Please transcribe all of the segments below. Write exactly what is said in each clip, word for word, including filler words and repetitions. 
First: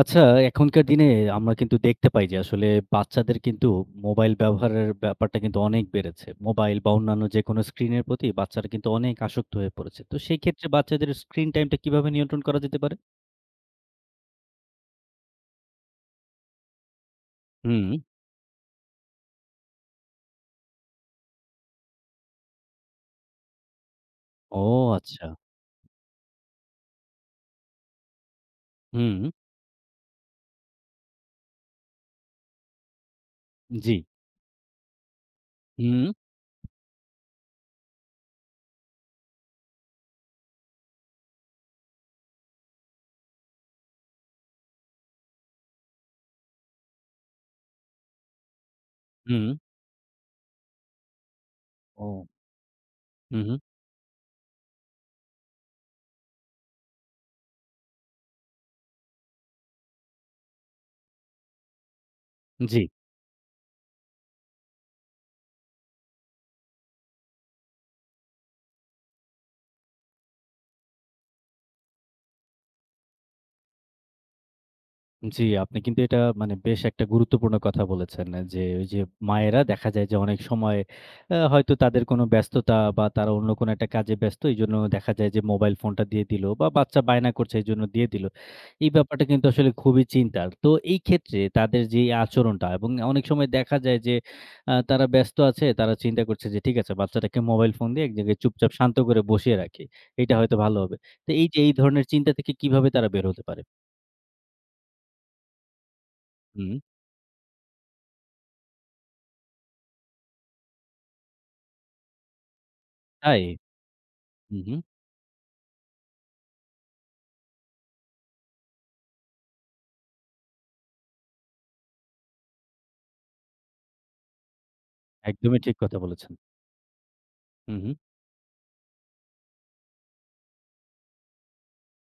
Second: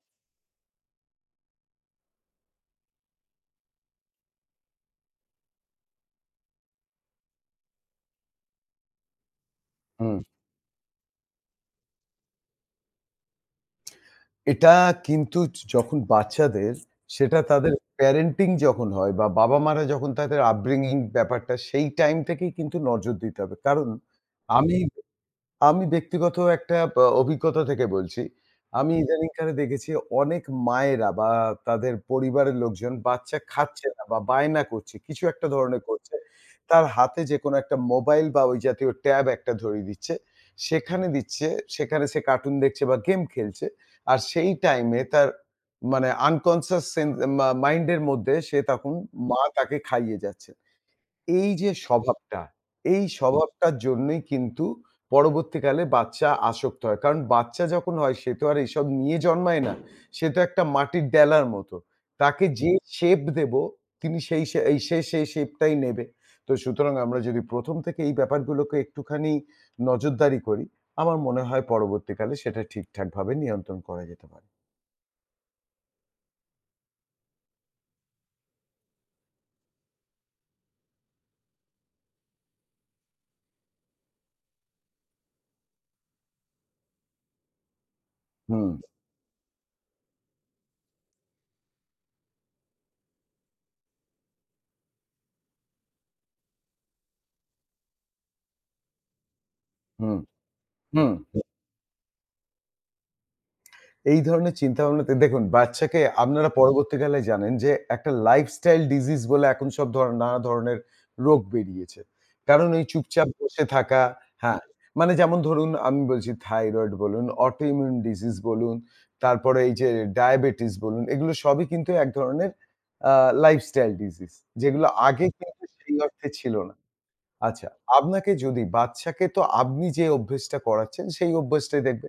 আচ্ছা, এখনকার দিনে আমরা কিন্তু দেখতে পাই যে আসলে বাচ্চাদের কিন্তু মোবাইল ব্যবহারের ব্যাপারটা কিন্তু অনেক বেড়েছে। মোবাইল বা অন্যান্য যেকোনো স্ক্রিনের প্রতি বাচ্চারা কিন্তু অনেক আসক্ত হয়ে পড়েছে। তো হুম, সেই ক্ষেত্রে বাচ্চাদের স্ক্রিন টাইমটা কিভাবে নিয়ন্ত্রণ করা যেতে পারে? এটা কিন্তু যখন বাচ্চাদের সেটা তাদের হুম। প্যারেন্টিং যখন হয় বা বাবা-মারা যখন তাদের আপব্রিংগিং ব্যাপারটা সেই টাইম থেকেই কিন্তু নজর দিতে হবে। কারণ ও আমি আচ্ছা। আমি ব্যক্তিগত একটা ব অভিজ্ঞতা থেকে বলছি। আমি হুম, ইদানিংকালে দেখেছি অনেক মায়েরা বা তাদের পরিবারের লোকজন বাচ্চা খাচ্ছে জি। না বা বায়না করছে, কিছু একটা ধরনের হুম, করছে। তার হাতে যেকোনো একটা মোবাইল বা ওই জাতীয় ট্যাব একটা ধরিয়ে দিচ্ছে। সেখানে দিচ্ছে, সেখানে সে কার্টুন দেখছে বা গেম খেলছে। আর সেই টাইমে তার মানে আনকনশিয়াস সেন মা মাইন্ড এর মধ্যে সে তখন মা হুম। তাকে খাইয়ে যাচ্ছে। এই যে ও, স্বভাবটা, এই হু, হু। স্বভাবটার জন্যই কিন্তু পরবর্তীকালে বাচ্চা আসক্ত হয়। কারণ বাচ্চা যখন হয় সে তো আর এসব নিয়ে জন্মায় না। সে তো একটা মাটির ডেলার মতো। তাকে যে জি। শেপ দেবো তিনি সেই শে এই সে সেই শেপটাই নেবে। তো সুতরাং আমরা যদি প্রথম থেকে এই ব্যাপারগুলোকে একটুখানি নজরদারি করি, আমার মনে হয় পরবর্তীকালে সেটা ঠিকঠাকভাবে নিয়ন্ত্রণ করা যেতে পারে। জি, আপনি কিন্তু এটা মানে বেশ একটা গুরুত্বপূর্ণ কথা বলেছেন যে, ওই যে মায়েরা দেখা যায় যে অনেক সময় আ হয়তো তাদের কোনো ব্যস্ততা বা তারা অন্য কোনো একটা কাজে ব্যস্ত। এইজন্য দেখা যায় যে মোবাইল ফোনটা দিয়ে দিল বা বাচ্চা বায়না করছে এইজন্য দিয়ে দিল। হুম, এই ব্যাপারটা কিন্তু আসলে খুবই চিন্তার। তো এই ক্ষেত্রে তাদের যে এই আচরণটা এবং অনেক সময় দেখা যায় যে আ তারা ব্যস্ত আছে, তারা চিন্তা করছে যে ঠিক আছে বাচ্চাটাকে মোবাইল ফোন দিয়ে এক জায়গায় চুপচাপ শান্ত করে বসিয়ে রাখি। হুম, এটা হয়তো ভালো হবে। হুম। তো এই যে এই ধরনের চিন্তা থেকে কিভাবে তারা বের হতে পারে? এই ধরনের চিন্তাভাবনাতে দেখুন বাচ্চাকে আপনারা হুম, পরবর্তীকালে জানেন যে একটা লাইফস্টাইল ডিজিজ বলে এখন সব ধর নানা ধরনের রোগ বেরিয়েছে। কারণ এই চুপচাপ তাই? বসে থাকা। হু, হ্যাঁ, হু। মানে যেমন ধরুন আমি বলছি থাইরয়েড বলুন, অটোইমিউন ডিজিজ বলুন, তারপরে এই যে ডায়াবেটিস বলুন, এগুলো সবই কিন্তু এক ধরনের আ লাইফস্টাইল ডিজিজ, যেগুলো আগে একদমই কিন্তু ঠিক সেই কথা অর্থে বলেছেন। ছিল না। আচ্ছা, হু, হু। আপনাকে যদি বাচ্চাকে তো আপনি যে অভ্যেসটা করাচ্ছেন সেই অভ্যেসটাই দেখবে।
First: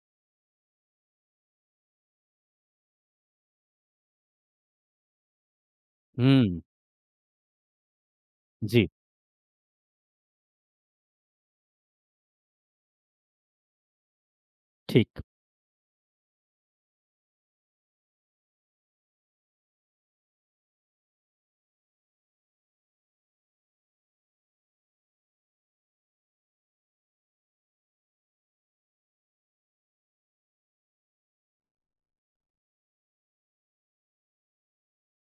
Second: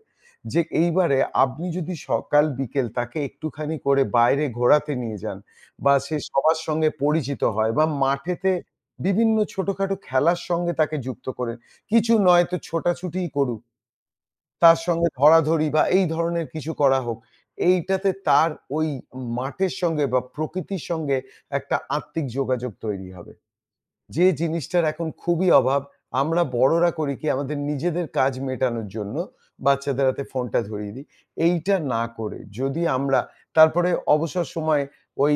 যে এইবারে আপনি যদি সকাল বিকেল তাকে একটুখানি করে বাইরে ঘোরাতে নিয়ে যান বা সে হুম, সবার সঙ্গে পরিচিত হয় বা মাঠেতে জি, বিভিন্ন ছোটখাটো খেলার সঙ্গে তাকে যুক্ত করেন। কিছু নয় তো ছোটাছুটিই করুক। তার সঙ্গে ঠিক। ধরাধরি বা এই ধরনের কিছু করা হোক। এইটাতে তার ওই মাঠের সঙ্গে বা প্রকৃতির সঙ্গে একটা আত্মিক যোগাযোগ তৈরি হবে। যে জিনিসটার এখন খুবই অভাব। আমরা বড়রা করি কি আমাদের নিজেদের কাজ মেটানোর জন্য বাচ্চাদের হাতে ফোনটা ধরিয়ে দিই। এইটা না করে যদি আমরা তারপরে অবসর সময়ে ওই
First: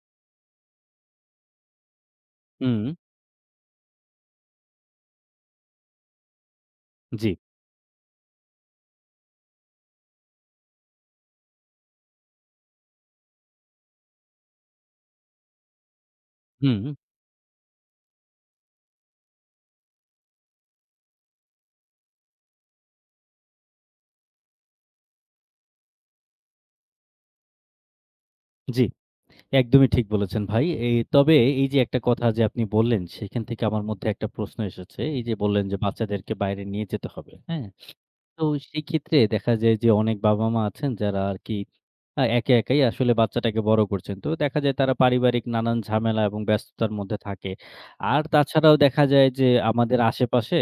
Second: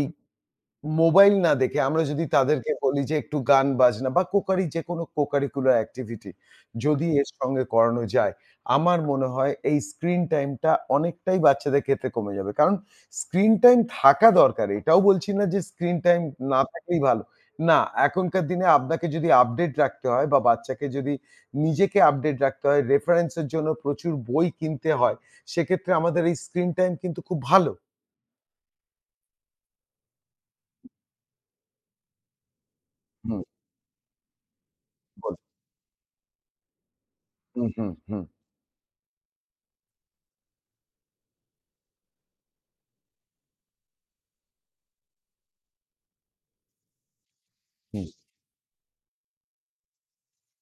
মোবাইল না দেখে আমরা যদি তাদেরকে হুম, বলি যে একটু গান বাজনা বা কোকারি যেকোনো co-curricular activity যদি এর জি, সঙ্গে করানো যায়, আমার মনে হয় এই স্ক্রিন টাইমটা অনেকটাই বাচ্চাদের ক্ষেত্রে কমে যাবে। কারণ স্ক্রিন টাইম থাকা দরকার। এটাও বলছি না যে স্ক্রিন টাইম না হুম, থাকলেই ভালো। না, এখনকার দিনে আপনাকে যদি আপডেট রাখতে হয় বা বাচ্চাকে যদি নিজেকে আপডেট রাখতে হয়, রেফারেন্স এর জন্য প্রচুর বই কিনতে হয়, সেক্ষেত্রে আমাদের এই স্ক্রিন টাইম কিন্তু খুব ভালো। জি। একদমই ঠিক বলেছেন ভাই। এই তবে এই যে একটা কথা যে আপনি বললেন, হুম, সেখান থেকে আমার মধ্যে একটা প্রশ্ন এসেছে। এই যে বলুন। বললেন যে বাচ্চাদেরকে বাইরে নিয়ে যেতে হবে। হ্যাঁ? হুম, হুম, হুম, তো সেক্ষেত্রে দেখা যায় যে অনেক বাবা-মা আছেন যারা আরকি আ একা একাই আসলে বাচ্চাটাকে বড় করছেন। তো দেখা যায় তারা পারিবারিক নানান ঝামেলা এবং ব্যস্ততার মধ্যে থাকে। হুম। আর তাছাড়াও দেখা যায় যে আমাদের আশেপাশে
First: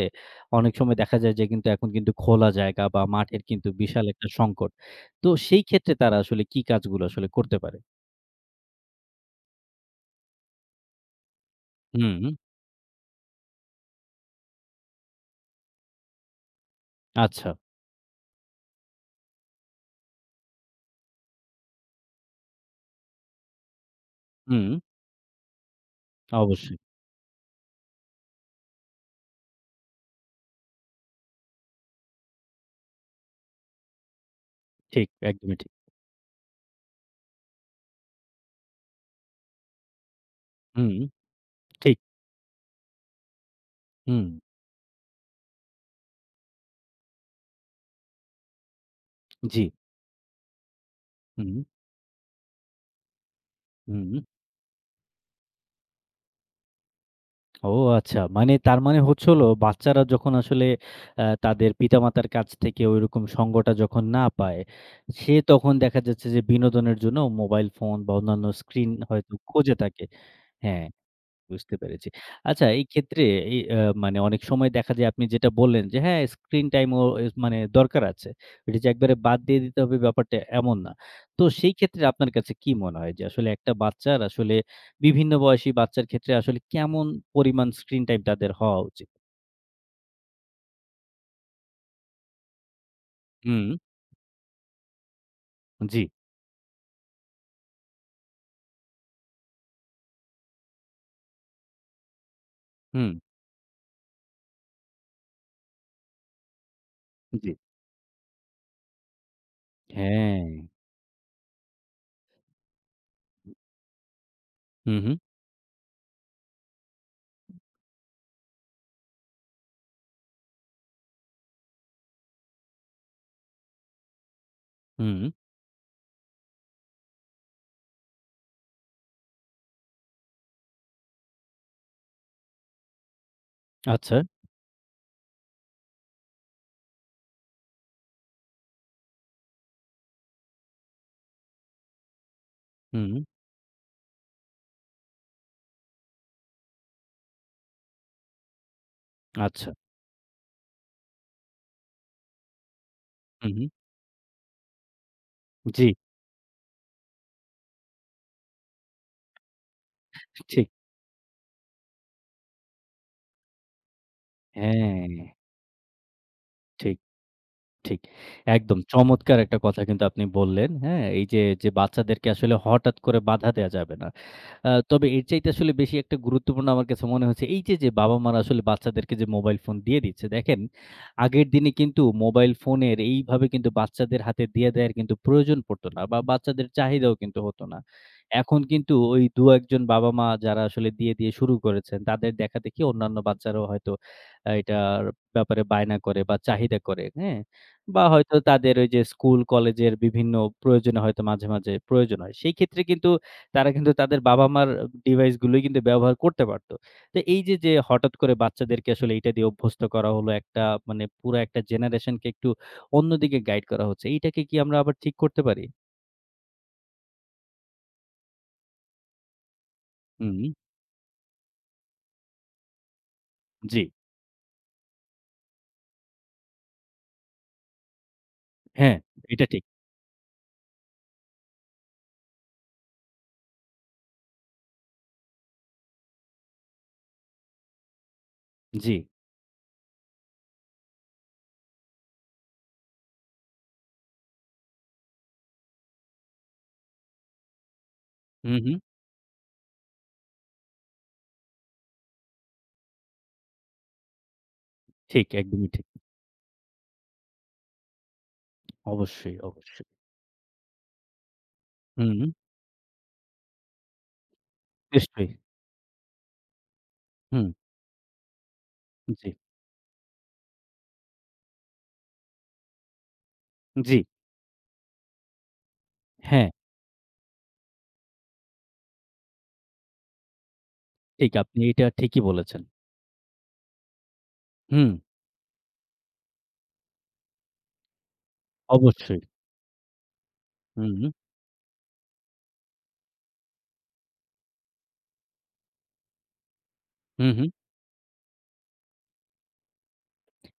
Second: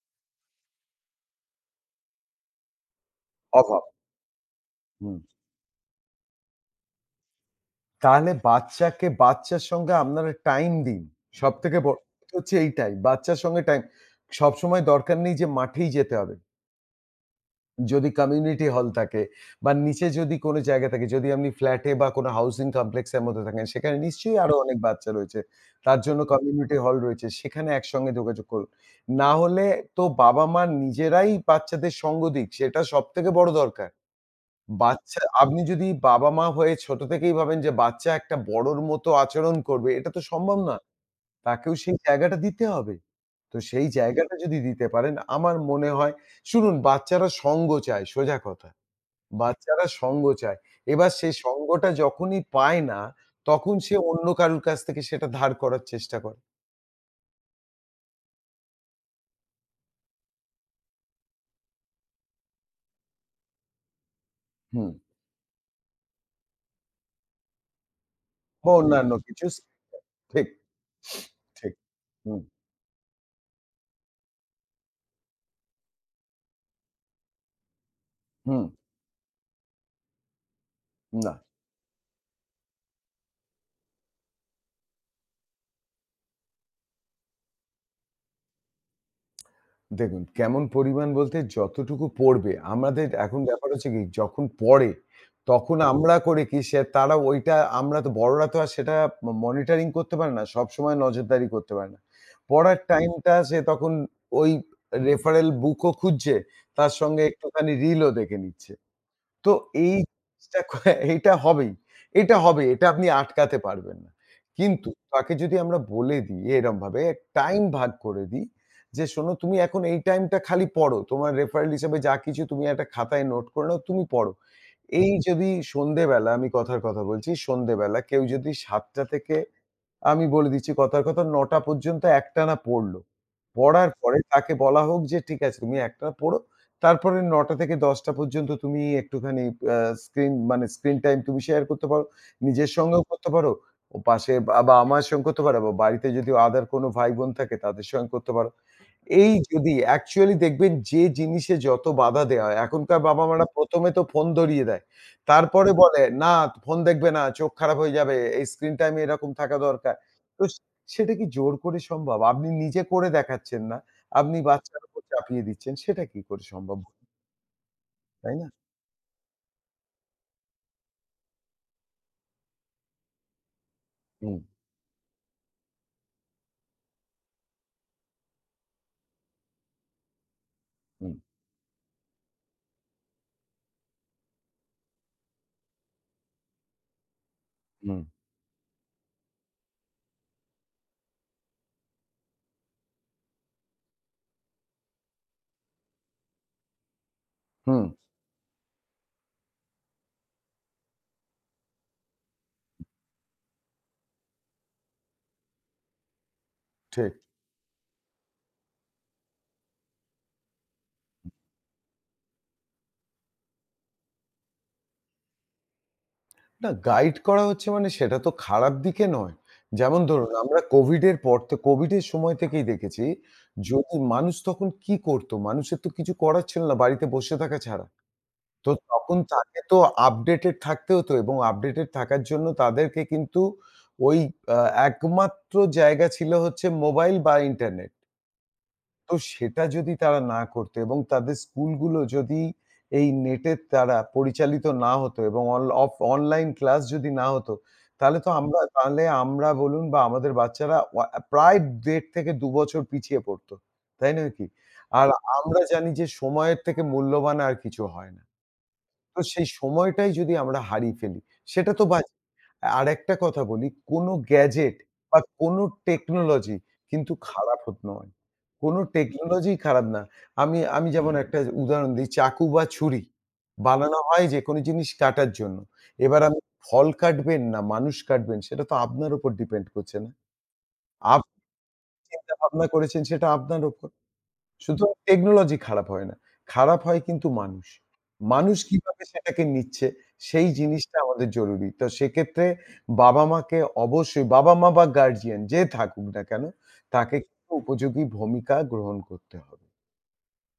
অনেক সময় দেখা যায় যে কিন্তু এখন কিন্তু খোলা জায়গা বা মাঠের কিন্তু অভাব। বিশাল একটা সংকট। হুম। তো সেই ক্ষেত্রে তারা আসলে কি কাজগুলো আসলে করতে পারে? তাহলে বাচ্চাকে বাচ্চার সঙ্গে আপনারা টাইম দিন। সবথেকে বড় হুম, কথা হচ্ছে এইটাই। বাচ্চার সঙ্গে টাইম। সবসময় দরকার নেই যে মাঠেই যেতে হবে। আচ্ছা। যদি কমিউনিটি হল থাকে বা নিচে যদি কোনো জায়গা থাকে, যদি আপনি ফ্ল্যাটে বা কোনো হাউসিং কমপ্লেক্স এর মধ্যে থাকেন, সেখানে নিশ্চয়ই আরো হুম, অনেক বাচ্চা রয়েছে। তার জন্য কমিউনিটি অবশ্যই। হল রয়েছে। সেখানে একসঙ্গে যোগাযোগ করুন। না হলে তো বাবা-মা নিজেরাই বাচ্চাদের সঙ্গ দিক। সেটা সবথেকে বড় দরকার। ঠিক, বাচ্চা একদমই আপনি ঠিক। যদি বাবা-মা হয়ে ছোট থেকেই ভাবেন যে বাচ্চা একটা বড়র মতো আচরণ করবে, এটা তো সম্ভব না। হুম, তাকেও সেই ঠিক। জায়গাটা দিতে হবে। তো সেই হুম, জায়গাটা যদি দিতে পারেন আমার মনে হয় শুনুন বাচ্চারা সঙ্গ চায় সোজা কথা। জি। বাচ্চারা সঙ্গ চায়। এবার সেই হুম, সঙ্গটা যখনই পায় না, তখন সে হুম। অন্য কারুর কাছ থেকে সেটা ধার করার চেষ্টা করে। ও আচ্ছা। মানে তার মানে হচ্ছে হলো বাচ্চারা যখন আসলে আ তাদের পিতামাতার কাছ থেকে ঐরকম সঙ্গটা যখন না পায়, হুম। সে তখন দেখা যাচ্ছে যে বিনোদনের জন্য মোবাইল ফোন বা অন্যান্য বা স্ক্রিন অন্যান্য হয়তো কিছু স খোঁজে থাকে। ঠিক, হ্যাঁ। ঠিক। বুঝতে পেরেছি। হুম, আচ্ছা এই ক্ষেত্রে এই আ মানে অনেক সময় দেখা যায় আপনি যেটা বললেন যে হ্যাঁ, স্ক্রিন টাইম ও এস মানে দরকার আছে। হুম, এটা যে একবারে বাদ দিয়ে দিতে হবে ব্যাপারটা এমন না। না। তো সেই ক্ষেত্রে আপনার কাছে কি মনে হয় যে আসলে একটা বাচ্চার আসলে বিভিন্ন বয়সী বাচ্চার ক্ষেত্রে আসলে কেমন পরিমাণ স্ক্রিন টাইম তাদের হওয়া উচিত? দেখুন, কেমন পরিমাণ বলতে যতটুকু পড়বে। আমাদের এখন হুম, ব্যাপার হচ্ছে কি যখন পড়ে, তখন হুম। জি, আমরা করি কি সে তারা ওইটা আমরা তো বড়রা তো আর সেটা ম মনিটরিং করতে পারে না। সবসময় নজরদারি করতে পারে না। পড়ার হুম। হুম, টাইমটা সে তখন ওই রেফারেল বুকও খুঁজছে, তার সঙ্গে জি। একটুখানি রিলও দেখে নিচ্ছে। তো এই হ্যাঁ। জিনিসটা ক এইটা হবেই। এটা হবে। এটা আপনি আটকাতে পারবেন না। কিন্তু হুম, হুম, তাকে যদি আমরা বলে দিই এরমভাবে টাইম ভাগ করে দিই যে, "শোনো তুমি এখন এই টাইমটা খালি পড়ো। তোমার রেফারেল হিসেবে যা কিছু তুমি একটা খাতায় নোট করে নাও, তুমি পড়ো।" এই হুম, যদি সন্ধ্যেবেলা আমি কথার কথা বলছি, সন্ধ্যেবেলা কেউ যদি সাতটা থেকে আমি বলে দিচ্ছি কথার কথা নয়টা পর্যন্ত একটানা পড়ল। পড়ার আচ্ছা, পরে তাকে বলা হোক যে, "ঠিক আছে তুমি একটানা পড়ো। তারপরে নয়টা থেকে দশটা পর্যন্ত তুমি একটুখানি আ স্ক্রিন মানে স্ক্রিন টাইম তুমি শেয়ার করতে পারো। নিজের সঙ্গেও হুম, করতে পারো। ও পাশে বাবা-মার সঙ্গে করতে পারো বা বাড়িতে যদি other কোনো ভাই-বোন থাকে তাদের সঙ্গে করতে পারো।" এই আচ্ছা, যদি অ্যাকচুয়ালি দেখবেন যে জিনিসে যত বাধা দেয়া হয়, এখনকার বাবা-মারা হুম, হুম, প্রথম এ তো ফোন ধরিয়ে দেয়। তারপরে জি, বলে, "না, ফোন দেখবে না, চোখ খারাপ হয়ে যাবে। এই স্ক্রিন টাইম এরকম থাকা দরকার।" তো সে- ঠিক। সেটা কি জোর করে সম্ভব? আপনি নিজে করে দেখাচ্ছেন না। আপনি বাচ্চার উপর হ্যাঁ, চাপিয়ে দিচ্ছেন। সেটা কি করে সম্ভব? ঠিক। ঠিক। তাই না? একদম চমৎকার একটা কথা কিন্তু আপনি বললেন, হ্যাঁ? এই যে, যে বাচ্চাদেরকে আসলে হঠাৎ করে বাধা দেয়া যাবে না। হুম, আ তবে এর চাইতে আসলে বেশি একটা গুরুত্বপূর্ণ আমার কাছে মনে হচ্ছে এই যে, যে বাবা-মারা আসলে বাচ্চাদেরকে যে মোবাইল ফোন দিয়ে দিচ্ছে, দেখেন হুম, আগের দিনে কিন্তু মোবাইল ফোনের এইভাবে কিন্তু বাচ্চাদের হাতে দিয়ে দেয়ার কিন্তু প্রয়োজন পড়তো না বা বাচ্চাদের চাহিদাও কিন্তু হতো না। হুম, এখন কিন্তু ওই দুই-এক জন বাবা-মা যারা আসলে দিয়ে, দিয়ে শুরু করেছেন, তাদের দেখাদেখি অন্যান্য বাচ্চারাও হয়তো আ এটার ব্যাপারে বায়না করে বা চাহিদা করে, হ্যাঁ? হুম, বা হয়তো তাদের ওই যে স্কুল, কলেজের বিভিন্ন প্রয়োজনে হয়তো মাঝে, মাঝে প্রয়োজন হয়। সেই ক্ষেত্রে কিন্তু তারা কিন্তু তাদের বাবা-মার ডিভাইস গুলোই কিন্তু ব্যবহার করতে পারত। ঠিক। তো এই যে, যে হঠাৎ করে বাচ্চাদেরকে আসলে এইটা দিয়ে অভ্যস্ত করা হলো, একটা মানে পুরা একটা জেনারেশন কে একটু অন্যদিকে গাইড করা হচ্ছে। এইটাকে কি আমরা আবার ঠিক করতে পারি? না, গাইড করা হচ্ছে মানে সেটা তো খারাপ দিকে নয়। যেমন ধরুন হুম, আমরা COVID এর পর তো COVID এর সময় থেকেই দেখেছি জি। যদি মানুষ তখন কি করত? মানুষের তো কিছু করার ছিল না বাড়িতে বসে থাকা ছাড়া। তো হ্যাঁ, তখন এটা তাকে ঠিক। তো আপডেটেড থাকতে হতো এবং আপডেটেড থাকার জন্য তাদেরকে কিন্তু ওই আ একমাত্র জায়গা ছিল হচ্ছে মোবাইল বা ইন্টারনেট। জি। তো সেটা যদি তারা না করতো এবং তাদের স্কুলগুলো যদি এই নেটের দ্বারা পরিচালিত না হতো এবং অন অফ অনলাইন ক্লাস যদি না হতো, তাহলে তো হুম, আমরা হুম। তাহলে আমরা বলুন বা আমাদের বাচ্চারা ওয়া প্রায় দেড় থেকে দুই বছর পিছিয়ে পড়তো। তাই নয় কি? আর ঠিক, আমরা একদমই ঠিক। জানি যে সময়ের থেকে মূল্যবান আর কিছু হয় না। তো অবশ্যই, সেই অবশ্যই। সময়টাই যদি আমরা হারিয়ে ফেলি, সেটা তো হুম, বাজে। হুম, আরেকটা কথা বলি, কোনো গ্যাজেট বা নিশ্চয়ই। কোনো টেকনোলজি কিন্তু হুম, খারাপ হত নয়। কোনো জি, টেকনোলজিই খারাপ না। আমি আমি যেমন একটা উদাহরণ দিই, চাকু বা ছুরি জি। বানানো হয় যেকোনো জিনিস কাটার জন্য। এবার আপনি হ্যাঁ, ফল কাটবেন না মানুষ কাটবেন সেটা তো আপনার উপর ডিপেন্ড করছে না। ঠিক আপনি আপনি এটা ঠিকই চিন্তা বলেছেন। ভাবনা করেছেন সেটা আপনার উপর। শুধু হুম, টেকনোলজি খারাপ হয় না। খারাপ হয় কিন্তু মানুষ। মানুষ কিভাবে অবশ্যই। সেটাকে নিচ্ছে সেই হুম, হুম, জিনিসটা হুম। আমাদের জরুরি। তো সেক্ষেত্রে বাবা-মাকে অবশ্যই বাবা-মা বা গার্ডিয়ান যে থাকুক না কেন তাকে হুম। কিন্তু উপযোগী ভূমিকা গ্রহণ করতে হবে।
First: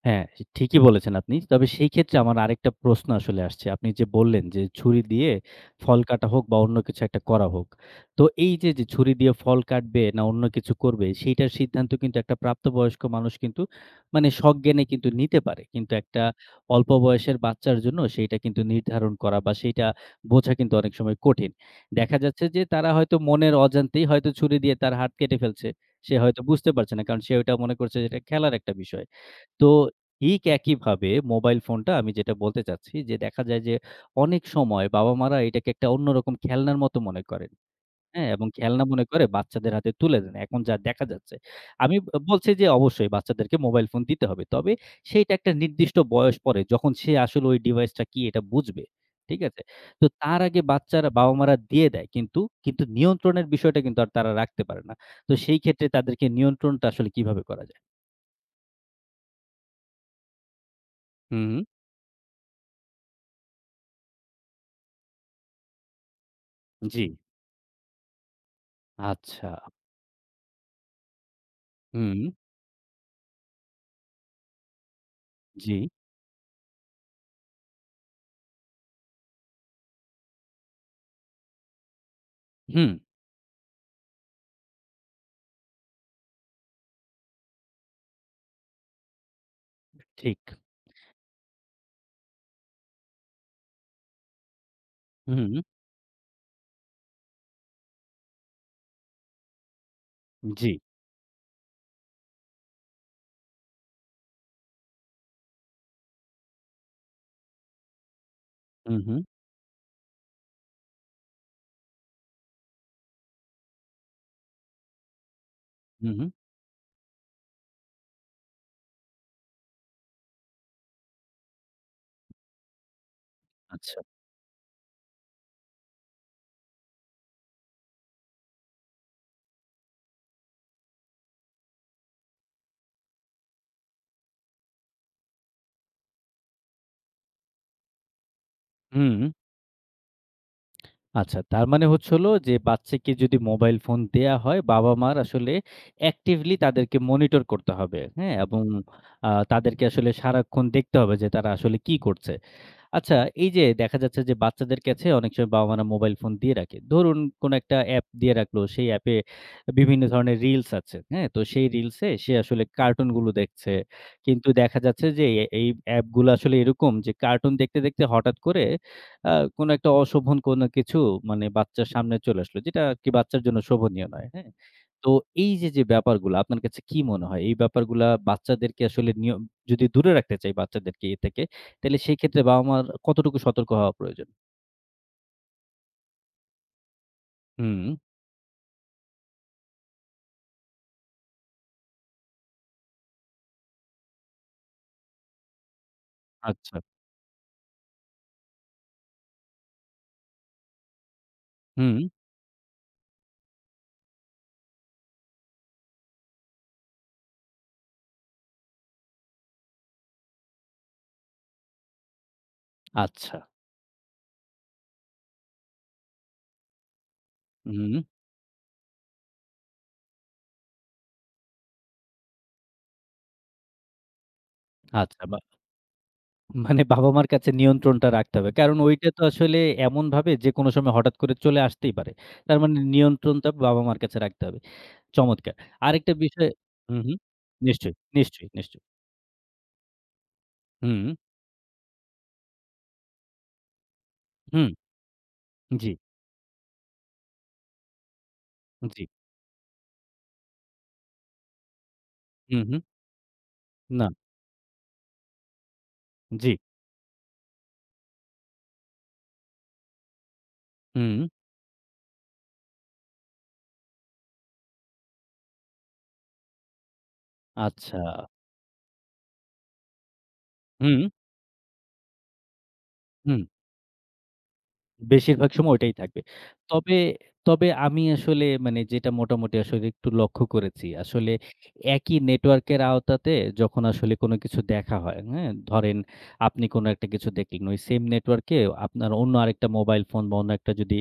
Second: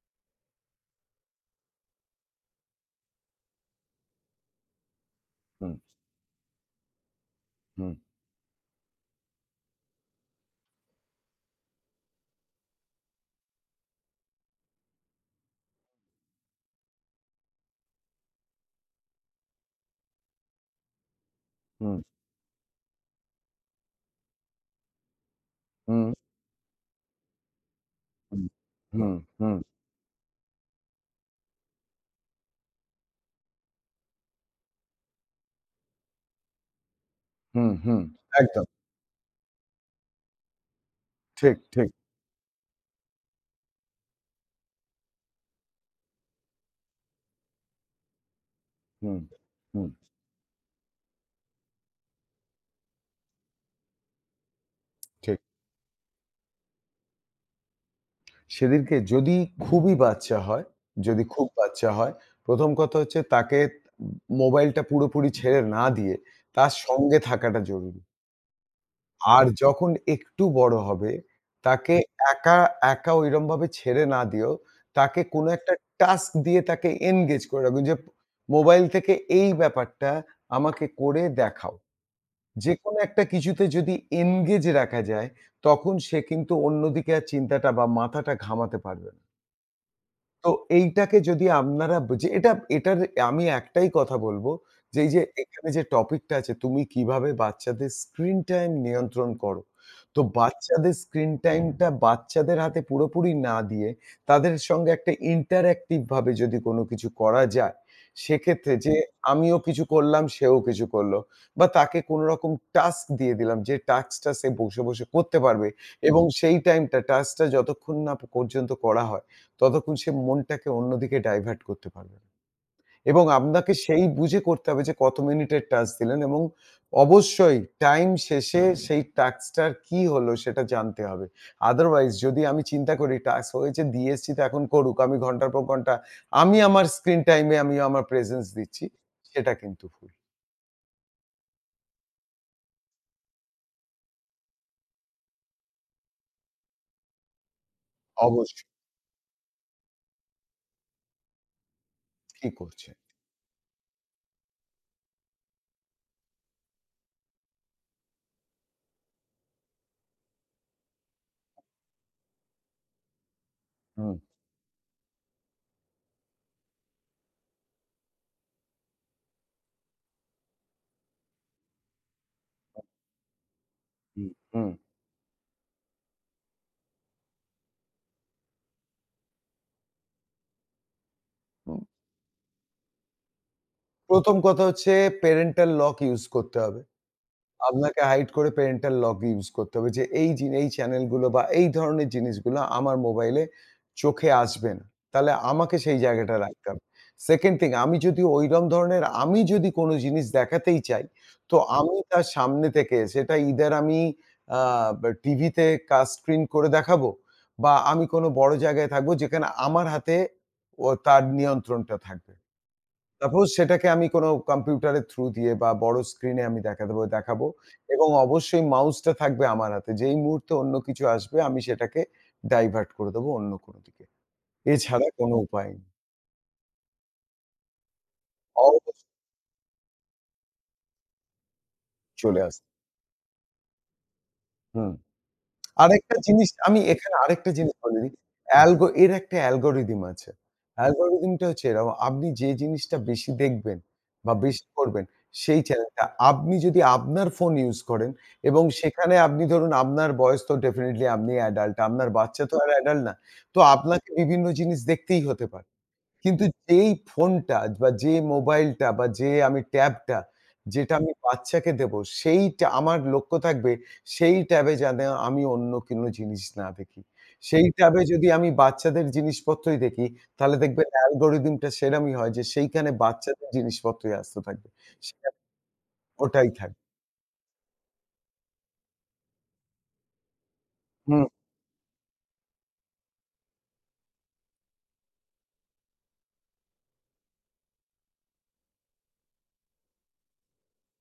হ্যাঁ, সে ঠিকই বলেছেন আপনি। তবে সেই ক্ষেত্রে আমার আরেকটা প্রশ্ন আসলে আসছে। আপনি যে বললেন যে, ছুরি দিয়ে হুম, ফল কাটা হোক বা অন্য কিছু একটা করা হোক। হুম, তো এই যে, যে ছুরি দিয়ে ফল কাটবে না অন্য কিছু করবে, সেইটার সিদ্ধান্ত কিন্তু একটা প্রাপ্তবয়স্ক মানুষ কিন্তু মানে সজ্ঞানে কিন্তু নিতে পারে। কিন্তু একটা অল্প বয়সের বাচ্চার জন্য সেইটা কিন্তু নির্ধারণ করা বা সেইটা বোঝা কিন্তু অনেক সময় কঠিন। হুম, দেখা যাচ্ছে যে, তারা হয়তো মনের অজান্তেই হয়তো ছুরি দিয়ে তার হাত কেটে ফেলছে। হুম, সে হয়তো বুঝতে পারছে না। কারণ সে ওইটা মনে করছে যে, এটা হুম, খেলার একটা বিষয়। হুম, হুম, তো ঠিক একইভাবে মোবাইল ফোনটা আমি যেটা বলতে চাচ্ছি যে দেখা যায় যে অনেক সময় বাবা-মারা এটাকে একটা অন্যরকম খেলনার মতো মনে করেন। হুম, হুম, হ্যাঁ? এবং একদম। খেলনা মনে করে বাচ্চাদের হাতে তুলে দেন। এখন যা দেখা যাচ্ছে। ঠিক, ঠিক। আমি ব বলছি যে অবশ্যই বাচ্চাদেরকে মোবাইল ফোন দিতে হবে। তবে সেইটা একটা নির্দিষ্ট বয়স পরে যখন সে আসলে ওই ডিভাইসটা কি এটা বুঝবে। হুম, ঠিক আছে? হুম, তো তার আগে বাচ্চারা বাবা-মারা দিয়ে দেয় কিন্তু, কিন্তু নিয়ন্ত্রণের বিষয়টা কিন্তু আর তারা রাখতে পারে না। তো ঠিক। সেই ক্ষেত্রে তাদেরকে নিয়ন্ত্রণটা আসলে কিভাবে করা যায়? সেদিনকে যদি খুবই বাচ্চা হয়, যদি খুব হুম। বাচ্চা হয়, প্রথম কথা হচ্ছে তাকে মোবাইলটা পুরোপুরি ছেড়ে না দিয়ে তার জি, সঙ্গে থাকাটা জরুরি। আর আচ্ছা। যখন একটু বড় হবে তাকে হুম, একা, একা ঐরমভাবে ছেড়ে না দিয়েও তাকে কোনো একটা জি, টাস্ক দিয়ে তাকে এনগেজ করে রাখুন যে মোবাইল থেকে এই ব্যাপারটা আমাকে করে দেখাও। হুম, যেকোনো একটা কিছুতে যদি এনগেজ রাখা যায় তখন সে কিন্তু অন্যদিকে আর চিন্তাটা বা মাথাটা ঘামাতে পারবে না। ঠিক। তো এইটাকে যদি আপনারা যে এটা এটার আমি একটাই কথা বলবো যে এই যে হুম, এখানে যে টপিকটা আছে তুমি কিভাবে বাচ্চাদের স্ক্রিন টাইম নিয়ন্ত্রণ করো। তো জি, বাচ্চাদের স্ক্রিন টাইমটা বাচ্চাদের হাতে পুরোপুরি না দিয়ে তাদের সঙ্গে একটা ইন্টারেক্টিভ ভাবে যদি কোনো কিছু করা যায়, সেক্ষেত্রে যে হুম, হুম, আমিও কিছু করলাম সেও কিছু করলো বা তাকে কোনো রকম টাস্ক দিয়ে দিলাম যে টাস্কটা সে বসে, বসে করতে পারবে হুম, এবং হুম, সেই টাইমটা টাস্কটা যতক্ষণ না পর্যন্ত করা হয় ততক্ষণ সে মনটাকে অন্যদিকে ডাইভার্ট করতে পারবে না। এবং আপনাকে আচ্ছা, সেই বুঝে করতে হবে যে কত মিনিটের টাস্ক দিলেন এবং অবশ্যই টাইম শেষে সেই টাস্কটার কি হলো সেটা জানতে হবে। আদারওয়াইজ যদি আমি চিন্তা করি টাস্ক হয়েছে দিয়ে এসছি তো এখন করুক। আমি ঘন্টার পর ঘন্টা আমি আমার স্ক্রিন টাইম এ আমি আমার প্রেজেন্স দিচ্ছি, হুম, সেটা কিন্তু ভুল। আচ্ছা। তার মানে হচ্ছে হলো যে বাচ্চাকে যদি মোবাইল ফোন দেয়া হয়, বাবা-মার আসলে অ্যাক্টিভলি তাদেরকে মনিটর করতে হবে, হ্যাঁ? এবং অবশ্যই আ তাদেরকে আসলে সারাক্ষণ দেখতে হবে যে তারা আসলে কি করছে। কি করছে। আচ্ছা, এই যে দেখা যাচ্ছে যে বাচ্চাদের কাছে অনেক সময় বাবা-মারা মোবাইল ফোন দিয়ে রাখে। ধরুন কোন একটা অ্যাপ দিয়ে রাখলো, সেই অ্যাপে বিভিন্ন ধরনের রিলস আছে, হ্যাঁ? তো সেই রিলসে সে আসলে কার্টুনগুলো দেখছে। হুম, কিন্তু দেখা যাচ্ছে যে এ এই অ্যাপগুলো আসলে এরকম যে কার্টুন দেখতে, দেখতে হঠাৎ করে আ কোন একটা অশোভন কোন কিছু মানে বাচ্চার সামনে চলে আসলো, যেটা আরকি বাচ্চার জন্য শোভনীয় হুম। নয়, হ্যাঁ? হুম। তো এই যে, যে ব্যাপারগুলা আপনার কাছে কি মনে হয়? এই ব্যাপারগুলা বাচ্চাদেরকে আসলে নিয়ম যদি দূরে রাখতে চাই বাচ্চাদেরকে এ থেকে, উম তাইলে সেই ক্ষেত্রে বাবা-মার কতটুকু সতর্ক হওয়া প্রয়োজন? ১ম কথা হচ্ছে প্যারেন্টাল লক ইউস করতে হবে। হুম, আপনাকে হাইড করে প্যারেন্টাল লক ইউস করতে হবে যে এই জিন এই চ্যানেলগুলো বা এই ধরনের জিনিসগুলো আমার মোবাইলে চোখে আসবে না। তাহলে আমাকে সেই জায়গাটা রাখতে আচ্ছা। হবে। সেকেন্ড থিং আমি যদি ঐরকম ধরনের আমি যদি কোনো জিনিস দেখাতেই চাই, তো হুম। আমি তার সামনে থেকে সেটা either আমি আ বা টিভিতে কাচ স্ক্রিন করে দেখাবো বা আমি কোনো বড় জায়গায় থাকবো যেখানে আমার হাতে ও তার নিয়ন্ত্রণটা থাকবে। আচ্ছা। সাপোজ সেটাকে আমি কোনো কম্পিউটারের থ্রু দিয়ে বা বড় স্ক্রিনে আমি দেখাতে পারব দেখাবো হুম, এবং অবশ্যই মাউসটা থাকবে আমার হাতে। যেই মুহূর্তে অন্য কিছু আসবে আমি সেটাকে ডাইভার্ট করে দেবো অন্য কোনো দিকে। এছাড়া আচ্ছা কোনো বা উপায় নেই। মানে বাবা-মার কাছে নিয়ন্ত্রণটা রাখতে হবে। কারণ অবশ্যই ওইটা তো আসলে এমনভাবে যেকোনো সময় হঠাৎ করে চলে আসতেই পারে। চলে তার আসবে। মানে নিয়ন্ত্রণটা বাবা-মার কাছে রাখতে হবে। হুম। চমৎকার। আরেকটা আরেকটা বিষয় জিনিস আমি হুম, এখানে হুম। আরেকটা জিনিস নিশ্চয়ই, বলে দিই। নিশ্চয়ই, নিশ্চয়ই। অ্যালগো এর একটা অ্যালগরিদম আছে। হুম, অ্যালগরিদমটা হচ্ছে এরকম আপনি যে জিনিসটা বেশি দেখবেন বা বেশি হুম। করবেন সেই জি, চ্যানেলটা আপনি যদি আপনার ফোন ইউজ করেন এবং জি। সেখানে আপনি ধরুন আপনার বয়স তো ডেফিনিটলি আপনি অ্যাডাল্ট, আপনার বাচ্চা তো হুম, আর হুম। অ্যাডাল্ট না। তো আপনাকে না, বিভিন্ন জিনিস দেখতেই হতে পারে। কিন্তু জি। যেই ফোনটা বা যে মোবাইলটা বা যে আমি ট্যাবটা, যেটা আমি হুম। বাচ্চাকে দেবো, সেইটা আমার লক্ষ্য থাকবে সেই ট্যাবে যেন আমি অন্য কোনো জিনিস না দেখি। সেই আচ্ছা। ট্যাবে যদি আমি বাচ্চাদের জিনিসপত্রই দেখি, তাহলে দেখবেন হুম, অ্যালগরিদমটা সেরমই হয় যে সেইখানে হুম। বাচ্চাদের জিনিসপত্রই আসতে থাকবে। সেখানে বেশিরভাগ সময় ওটাই থাকবে। ওটাই থাকবে। তবে তবে আমি আসলে মানে যেটা মোটামুটি আসলে একটু লক্ষ্য করেছি। হুম, আসলে একই নেটওয়ার্কের আওতাতে যখন আসলে কোনো কিছু দেখা হয়, হ্যাঁ? ধরেন আপনি কোনো একটা কিছু দেখলেন। ওই সেম নেটওয়ার্কে আপনার অন্য আরেকটা মোবাইল ফোন বা অন্য একটা যদি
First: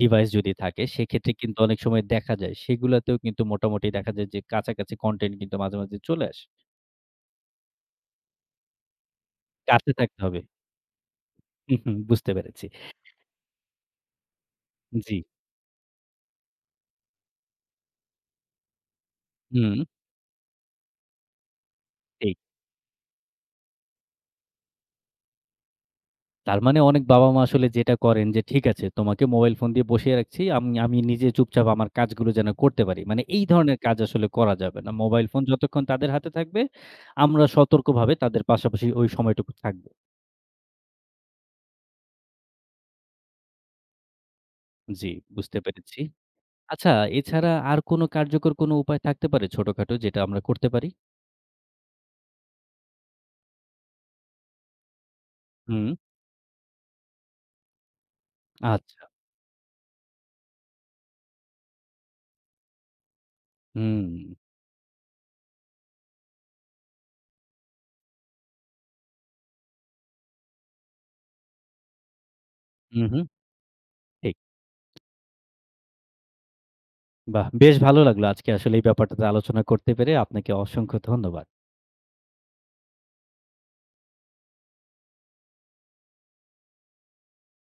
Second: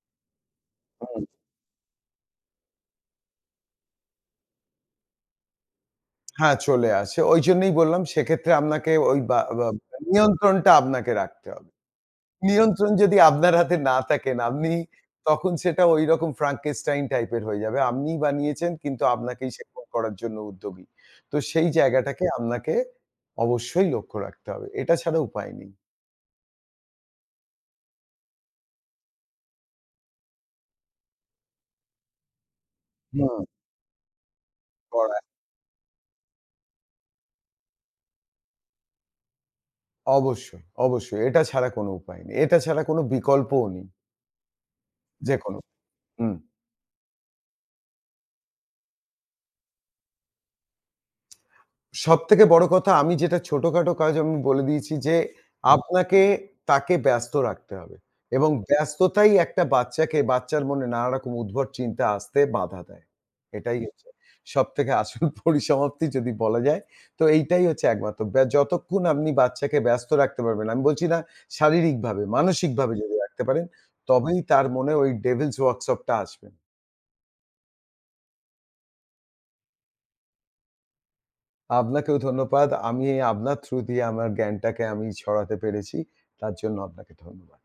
ডিভাইস যদি থাকে, হুম। সেক্ষেত্রে কিন্তু অনেক সময় দেখা যায়। সেগুলাতেও কিন্তু মোটামুটি দেখা যায় যে কাছাকাছি কনটেন্ট কিন্তু মাঝে, মাঝে চলে আসে। হ্যাঁ, চলে আসে। ওইজন্যই বললাম সেক্ষেত্রে আপনাকে ওই বা বা কাছে থাকতে হবে। নিয়ন্ত্রণটা আপনাকে রাখতে হবে। হুম, হুম বুঝতে পেরেছি। নিয়ন্ত্রণ যদি আপনার হাতে না থাকেন, আপনি জি। তখন সেটা ঐরকম Frankenstein টাইপের হয়ে যাবে। আপনিই বানিয়েছেন কিন্তু আপনাকেই হুম, সেরকম করার জন্য উদ্যোগী। তো সেই জায়গাটাকে ঠিক। আপনাকে অবশ্যই লক্ষ্য রাখতে হবে। এটা ছাড়া উপায় নেই। তার মানে অনেক বাবা-মা আসলে যেটা করেন যে, ঠিক আছে তোমাকে মোবাইল ফোন দিয়ে বসিয়ে রাখছি। আমি আমি নিজে চুপচাপ আমার কাজগুলো যেন করতে পারি। মানে হুম। এই ধরনের কাজ আসলে করা যাবে না। করা মোবাইল ফোন যতক্ষণ তাদের হাতে থাকবে, আমরা সতর্কভাবে তাদের পাশাপাশি ওই সময়টুকু থাকবো। অবশ্যই, অবশ্যই। এটা ছাড়া কোনো উপায় নেই। এটা ছাড়া কোনো বিকল্পও নেই। জি, যেকোনো। বুঝতে পেরেছি। হুম। আচ্ছা এছাড়া আর কোনো কার্যকর কোনো উপায় থাকতে পারে ছোটখাটো যেটা আমরা করতে পারি? সবথেকে বড় কথা আমি যেটা ছোটখাটো কাজ আমি বলে দিয়েছি যে, হুম। হুম, আপনাকে তাকে ব্যস্ত রাখতে হবে এবং আচ্ছা। ব্যস্ততাই একটা বাচ্চাকে বাচ্চার মনে নানারকম উদ্ভট চিন্তা আসতে বাধা দেয়। এটাই হুম, হচ্ছে সবথেকে আসল পরিসমাপ্তি যদি বলা যায়। তো এইটাই হচ্ছে একমাত্র ব্যা যতক্ষণ আপনি বাচ্চাকে ব্যস্ত রাখতে পারবেন, আমি বলছি না শারীরিকভাবে, মানসিকভাবে হুম, যদি হুম, রাখতে পারেন, ঠিক। তবেই তার মনে ওই ডেভিলস ওয়ার্কশপ টা আসবে। বাহ! বেশ ভালো লাগলো আজকে আসলে এই ব্যাপারটাতে আলোচনা করতে পেরে আপনাকে অসংখ্য ধন্যবাদ। আপনাকেও ধন্যবাদ। আমি আপনার থ্রু দিয়ে আমার জ্ঞানটাকে আমি ছড়াতে পেরেছি। তার জন্য আপনাকে ধন্যবাদ।